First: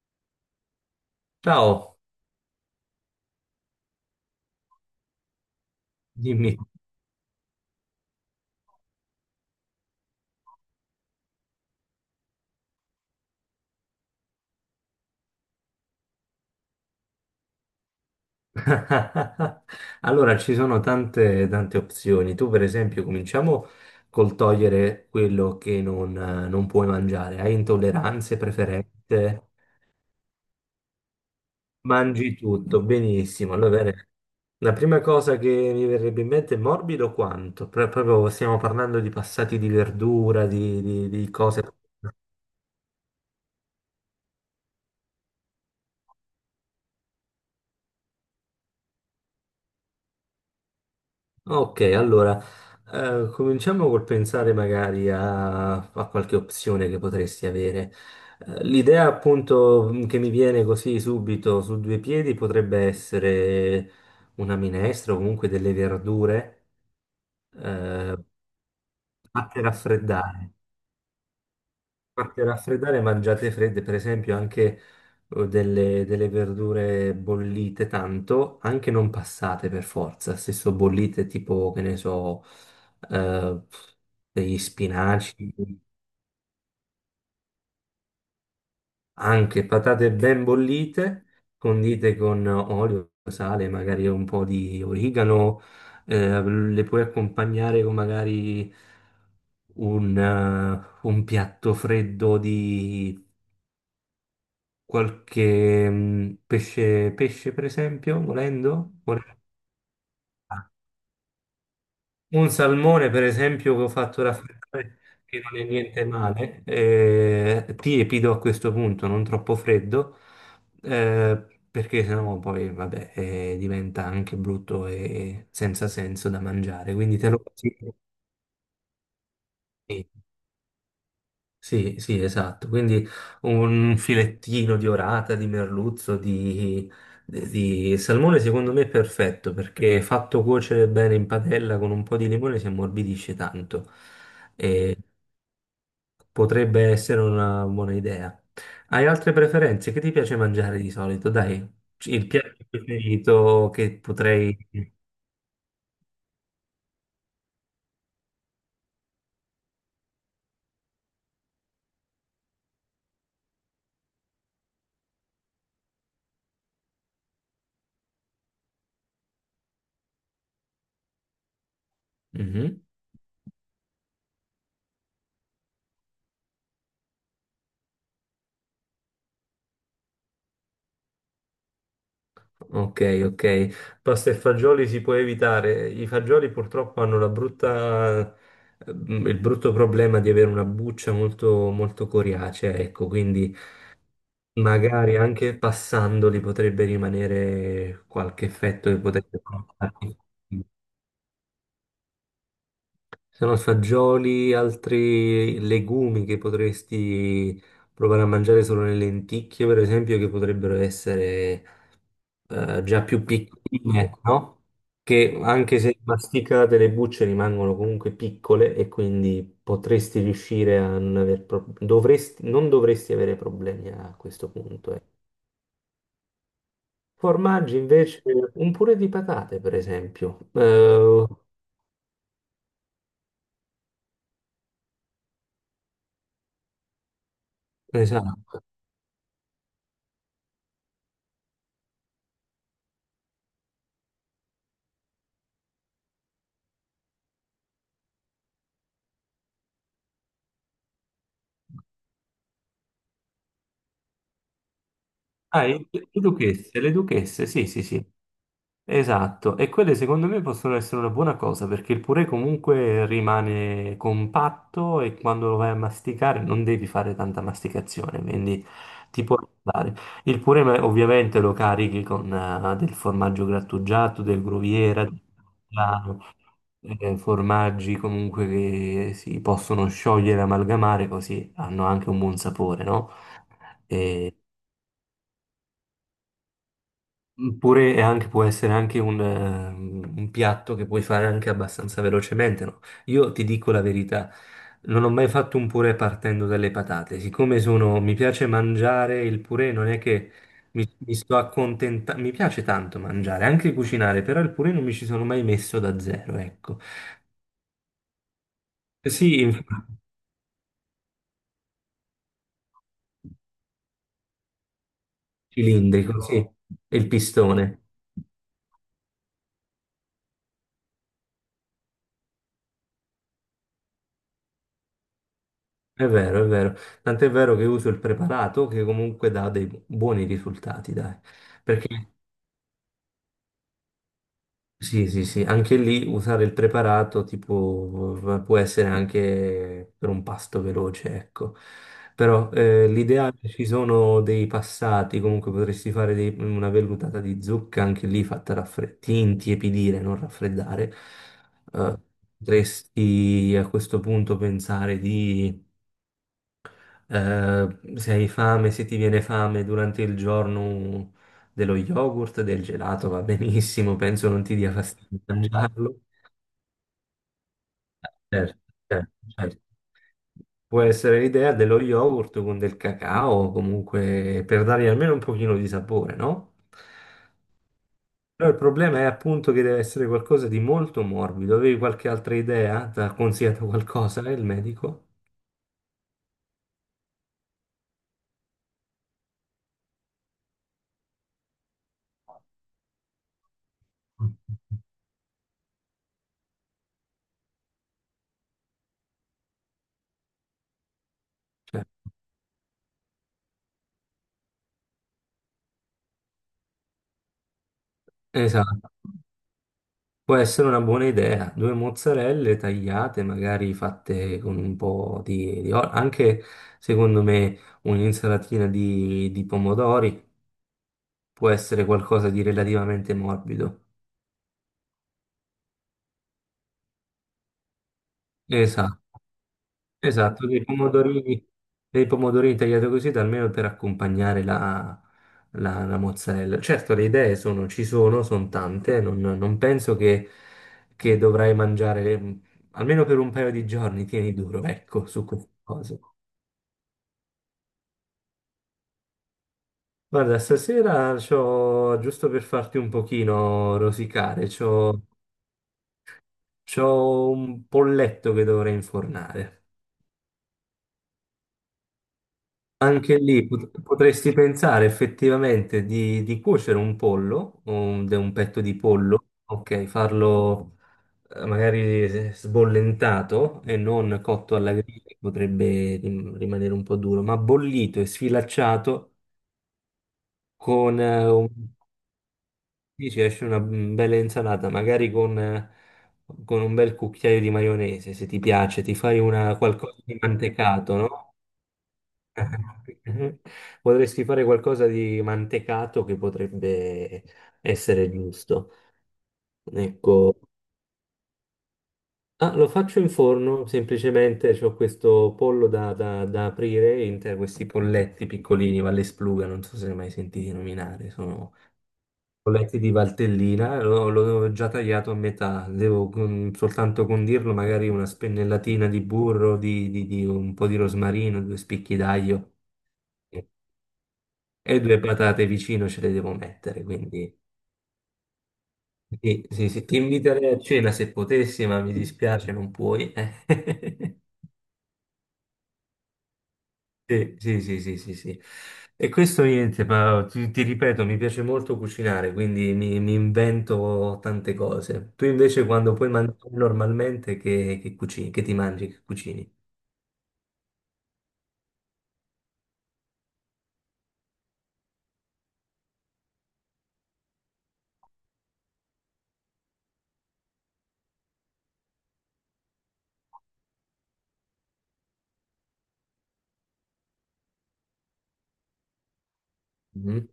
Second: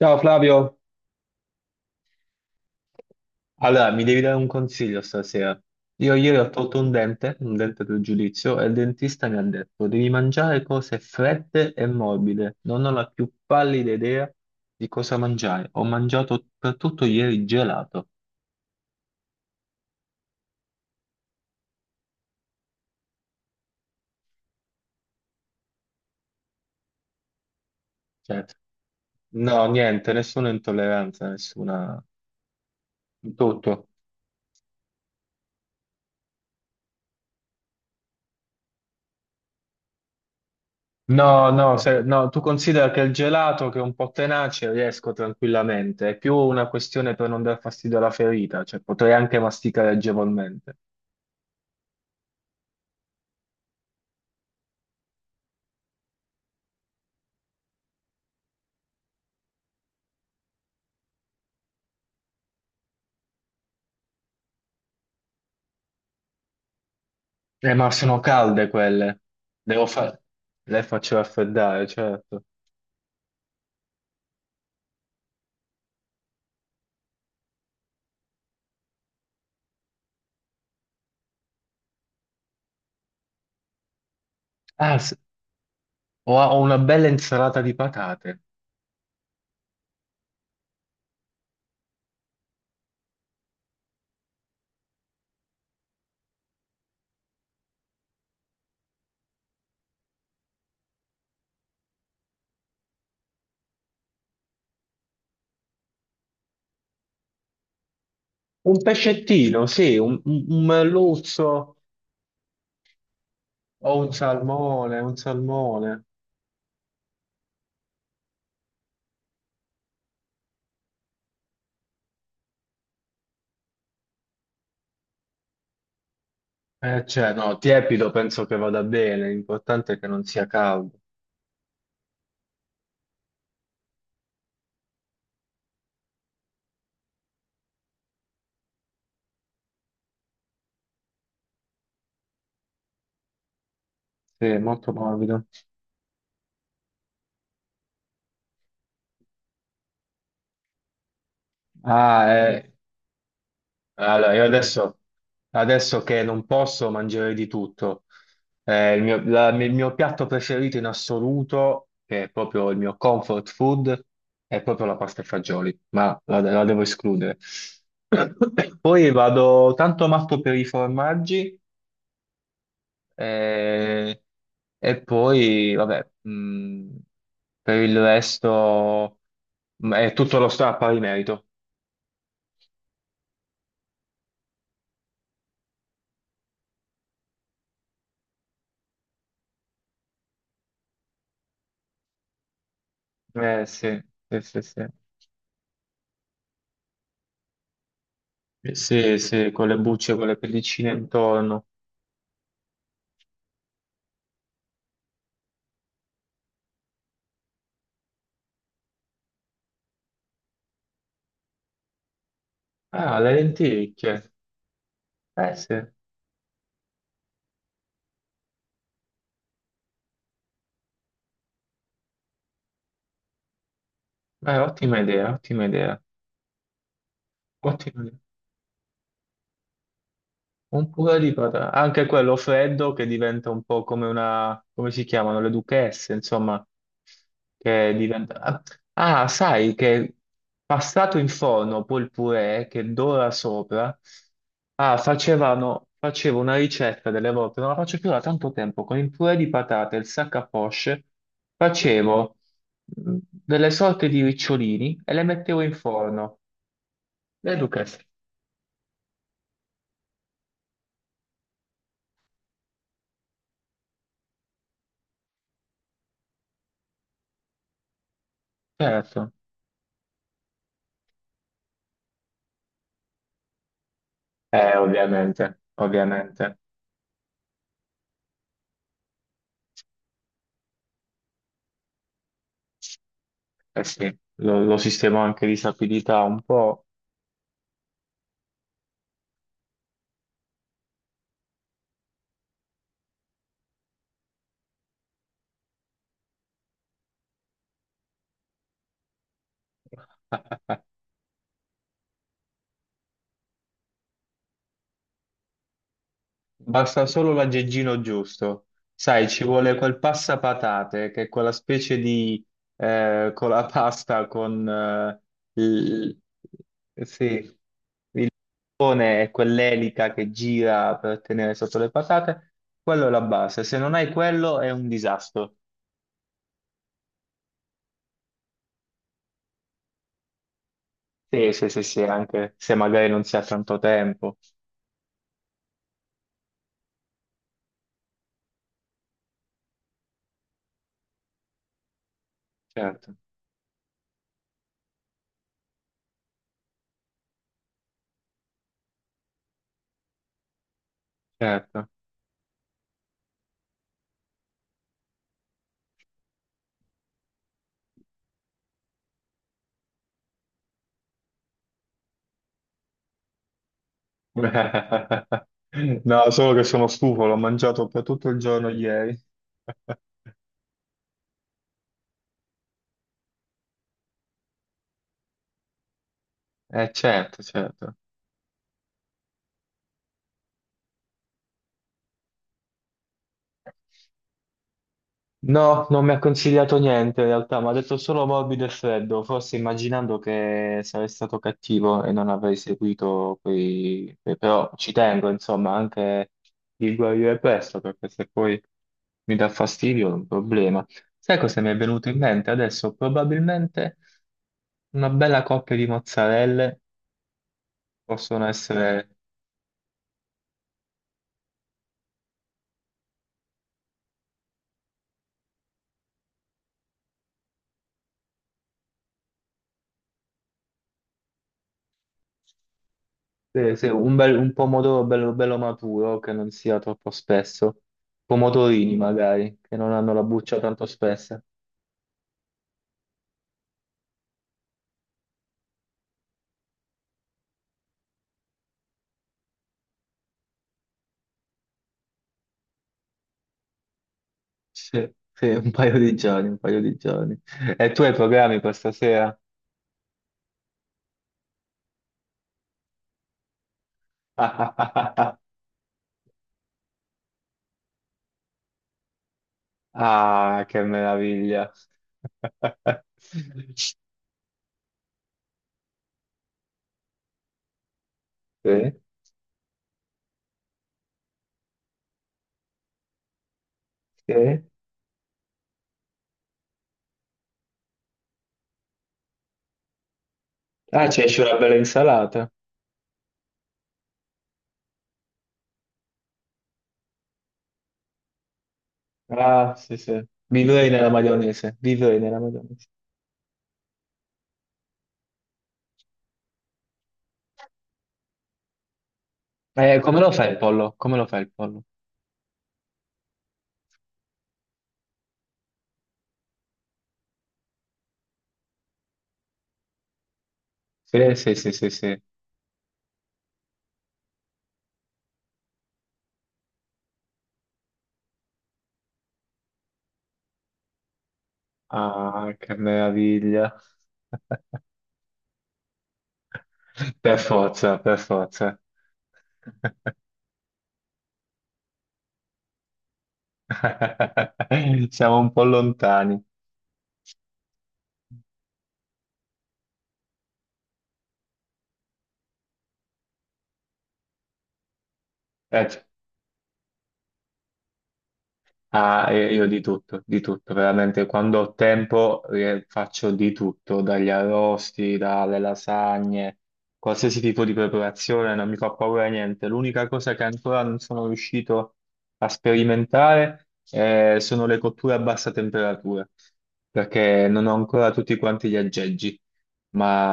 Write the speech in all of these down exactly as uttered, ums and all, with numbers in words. Ciao Flavio, Ciao, allora mi devi dare un consiglio stasera. Io ieri ho dimmi. tolto un dente, un dente del giudizio, e il dentista mi ha detto devi mangiare cose fredde e morbide. Non ho la più pallida idea di cosa mangiare. Ho mangiato per tutto ieri gelato. Allora, ci sono tante, tante opzioni. Tu, per esempio, cominciamo col togliere quello che non, non puoi mangiare. Hai intolleranze, Cioè, preferenze, no, niente, nessuna intolleranza, nessuna... mangi tutto, benissimo. Allora, Tutto. bene. La prima cosa che mi verrebbe in mente è morbido quanto? Pro- proprio stiamo parlando di passati di verdura, di, di- di No, cose. no, se- no, tu considera che il gelato che è un po' tenace riesco tranquillamente, è più una questione per non dar fastidio alla ferita, cioè potrei anche masticare agevolmente. Ok, allora eh, cominciamo col pensare magari a, a qualche opzione che potresti avere. Eh, l'idea appunto mh, che mi viene così subito su due piedi potrebbe essere una minestra o comunque delle verdure Eh, ma eh, sono calde quelle, fatte devo fare, raffreddare. le faccio raffreddare, Ma certo. per raffreddare mangiate fredde, per esempio, anche eh, delle, delle verdure bollite tanto, anche non passate per forza, stesso bollite tipo, che ne so, eh, degli Ah, s- spinaci, ho, ho una bella insalata di patate, anche patate ben bollite, condite con olio, sale, magari un po' di origano, eh, le puoi accompagnare con magari un, eh, un piatto freddo di qualche mm, pesce, pesce per esempio, un volendo, Volendo. pescettino, sì, un, un, un merluzzo Un salmone per esempio che ho o un fatto raffreddare, salmone, un che non è niente salmone. male, eh, tiepido a questo punto, non troppo freddo, eh, perché sennò poi vabbè, eh, diventa anche brutto e senza senso da mangiare, Eh, quindi te Cioè, lo no, consiglio. tiepido penso che vada bene, l'importante è che non sia caldo. Sì, sì, esatto. Quindi un filettino di orata, di merluzzo, di, di salmone, secondo me è perfetto perché fatto cuocere bene in padella con un po' di limone si ammorbidisce tanto Sì, molto e morbido. potrebbe essere una buona idea. Hai altre preferenze? Che ti piace mangiare di solito? Dai, Ah, il piatto eh, preferito che allora, io potrei... adesso, adesso che non posso mangiare di tutto. Eh, il mio, la- il mio piatto preferito in assoluto, che è proprio il mio comfort food, è proprio la pasta e fagioli, ma la, la devo escludere. Poi vado tanto matto per i formaggi Mhm. eh, e poi, vabbè, mh, per il resto mh, è tutto lo sta a pari merito. Ok, ok. Pasta e fagioli si può evitare. I fagioli purtroppo hanno la brutta, ehm, il brutto problema di avere una buccia molto, molto coriacea, ecco, quindi Eh, sì, sì, sì, sì. magari anche passandoli potrebbe rimanere qualche Eh, effetto che sì, potrebbe sì, con le bucce, portarti. con le pellicine intorno. Sono fagioli, altri legumi che potresti provare a mangiare solo le lenticchie, per esempio, che potrebbero essere eh, già Ah, più le piccoline, lenticchie. no? Che Eh sì. anche se masticate le bucce rimangono comunque piccole e quindi potresti riuscire a non aver pro- dovresti, non dovresti avere problemi a questo Eh, punto. Ottima eh. idea, ottima idea. Formaggi Ottima idea. invece, un purè di patate, per esempio. Un purè Eh, di patate, anche quello freddo che diventa un po' come una, come si chiamano, le duchesse, insomma, che diventa... esatto. Ah, ah, sai che passato in forno poi il purè che dora sopra, ah, facevano, facevo una ricetta delle volte, non la faccio più da tanto tempo, con il purè di patate e il sac à poche, facevo mh, delle sorte di ricciolini e le mettevo Ah, in i- le forno, duchesse, le duchesse, le sì, sì, duchesse, sì. Esatto, e quelle secondo me possono essere una buona cosa perché il purè comunque rimane compatto e quando lo vai a masticare non devi fare tanta masticazione, quindi ti certo, può aiutare. Il purè ma- ovviamente lo carichi con eh, del formaggio grattugiato, del eh, groviera, del ovviamente, parmigiano, ovviamente. eh, formaggi comunque che si possono sciogliere, amalgamare, così hanno anche un buon sapore, no? Eh sì, lo, lo sistema anche di sapidità un po'. Mm, Pure è anche, può essere anche un, eh, un piatto che puoi fare anche abbastanza velocemente, no? Io ti dico la verità, non ho mai fatto un purè partendo dalle patate. Siccome sono, mi piace mangiare il purè, non è che mi, mi sto accontentando, mi piace tanto mangiare, anche cucinare, però il purè non mi ci sono mai messo da zero, ecco. Basta solo l'aggeggino giusto. Sai, Sì, ci vuole infatti, quel passapatate, che è quella specie di... eh, con la pasta, con... eh, il- cilindrico, sì, e eh, il sì, pistone. pone e quell'elica che gira per tenere sotto le patate. Quello è la base. Se non hai quello è un disastro. È vero, è vero. Tant'è vero che uso il preparato che comunque dà dei buoni risultati, dai. Sì, sì, sì, sì, Perché anche se magari non si ha tanto tempo. Sì, sì, sì, anche lì usare il preparato tipo eh, può essere anche per un pasto veloce, ecco. Però eh, Certo, l'ideale ci sono dei passati, comunque potresti fare dei- una vellutata di zucca anche lì fatta raffreddare, intiepidire, non raffreddare. certo. Eh, potresti a questo punto pensare di eh, se hai fame, se ti viene fame durante il giorno dello yogurt, del gelato va benissimo, penso non ti dia fastidio mangiarlo. No, solo che sono stufo, l'ho mangiato per tutto il Certo, giorno certo, ieri. certo. Può essere l'idea dello yogurt con del cacao, comunque per dargli almeno un pochino di sapore, no? Eh, certo, certo. Però il problema è appunto che deve essere qualcosa di molto morbido. Avevi qualche altra idea? Ti ha consigliato qualcosa il medico? No, non mi ha consigliato niente in realtà, mi ha detto solo morbido e freddo, forse immaginando che sarei stato cattivo e non avrei seguito quei... quei- Però ci tengo, insomma, anche di guarire presto, perché se poi mi dà fastidio è un problema. Sai cosa mi è Cioè, venuto in mente adesso? Probabilmente una bella coppia di mozzarelle. Possono esatto. essere, Può essere una buona idea, due mozzarelle tagliate, magari fatte con un po' di, di olio, anche secondo me un'insalatina di, di pomodori può essere qualcosa di relativamente eh, morbido. se un, bel- un pomodoro bello, bello maturo che non sia troppo spesso, pomodorini Esatto, magari che non hanno la esatto, buccia dei tanto spessa. pomodorini, dei pomodorini tagliati così, almeno per accompagnare la, la- la mozzarella. Certo, le idee sono, ci sono, sono tante, non, non penso che, che dovrai mangiare, mm, almeno per un paio di giorni, tieni duro, ecco, Sì, su sì, queste un paio cose. di giorni, un paio di giorni. E tu hai programmi per stasera? Guarda, stasera c'ho, giusto per farti un pochino rosicare, c'ho, c'ho un polletto che dovrei infornare. Ah, che meraviglia! Anche lì pot- potresti pensare effettivamente di, di cuocere un pollo, un, de- un petto Sì, di pollo, ok, farlo eh, magari eh, sbollentato e non cotto sì. alla griglia, che potrebbe rim- rimanere un po' duro, ma bollito e sfilacciato con Ah, ci esce una bella insalata. Sì, ci esce una mm, bella insalata, magari con, eh, con un bel cucchiaio di maionese, se ti piace, ti fai una, Ah, sì, qualcosa di sì. Vivrei mantecato, nella no? maionese, vivrei nella maionese. Potresti fare qualcosa di mantecato che potrebbe essere giusto. Eh, come lo Ecco. fai il pollo? Come lo fai il pollo? Ah, lo faccio in forno, semplicemente ho questo pollo da, da- da aprire, in te- questi polletti piccolini, Valles Pluga, non so se ne hai mai sentiti nominare. Sì, sì, sì, sì, sì. Ho letti di Valtellina, l'ho l'ho già tagliato a metà, devo con- soltanto condirlo magari una spennellatina di burro, di, di- di un po' di rosmarino, due spicchi d'aglio Ah, che meraviglia. e due patate vicino ce le devo mettere, quindi Per forza, per forza. sì, sì, sì, ti inviterei a cena se potessi, ma mi dispiace non puoi. eh. Siamo un po' lontani. Sì, sì, sì, sì, sì, sì. E questo niente, ma ti, ti ripeto, mi piace molto cucinare, quindi mi, mi invento tante cose. Tu invece quando Eh, puoi mangiare normalmente che, che cucini, che ti mangi, che Ah, cucini? eh, io di tutto, di tutto, veramente quando ho tempo eh, faccio di tutto, dagli arrosti, dalle lasagne, qualsiasi tipo di preparazione, non mi fa paura niente. L'unica cosa che ancora non sono riuscito a sperimentare eh, sono le cotture a bassa temperatura, perché non ho ancora tutti quanti gli aggeggi. Mhm.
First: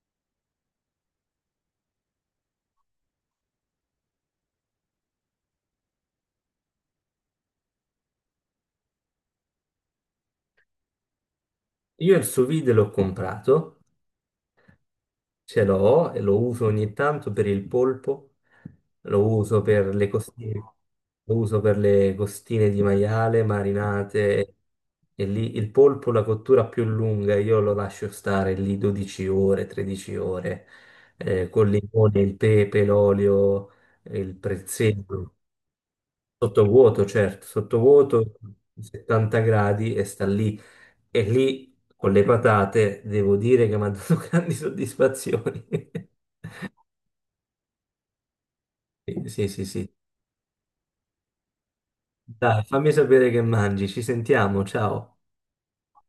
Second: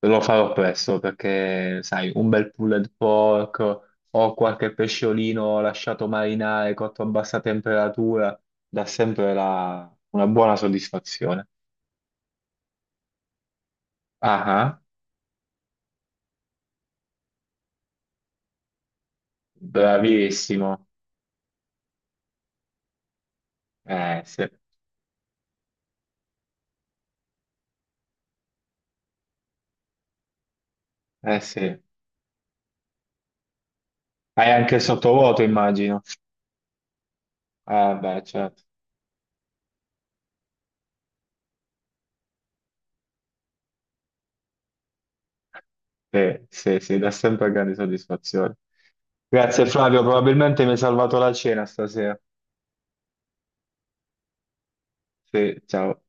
Devo farlo presto perché, sai, un bel pulled pork o qualche pesciolino lasciato marinare cotto a bassa temperatura dà sempre la- una buona soddisfazione. Io il sous vide l'ho comprato. Ah, ah, Ce l'ho e lo uso ogni tanto per il polpo, lo uso per le costine, bravissimo. lo uso per le costine di maiale Eh sì, marinate e lì il polpo, la cottura più lunga, io lo lascio stare lì dodici ore, tredici ore, eh eh, col sì. limone, il pepe, l'olio, il Hai anche il prezzemolo, sottovuoto, immagino. sottovuoto, certo, Eh beh, sottovuoto, certo. settanta gradi e sta lì. E lì con le patate devo dire che mi ha dato grandi soddisfazioni. Sì, sì, sì, dà sempre grandi soddisfazioni. Sì, sì, sì. Grazie Sì. Flavio, probabilmente mi hai salvato la cena stasera. Dai, fammi sapere che mangi. Ci sentiamo, ciao. Sì, ciao.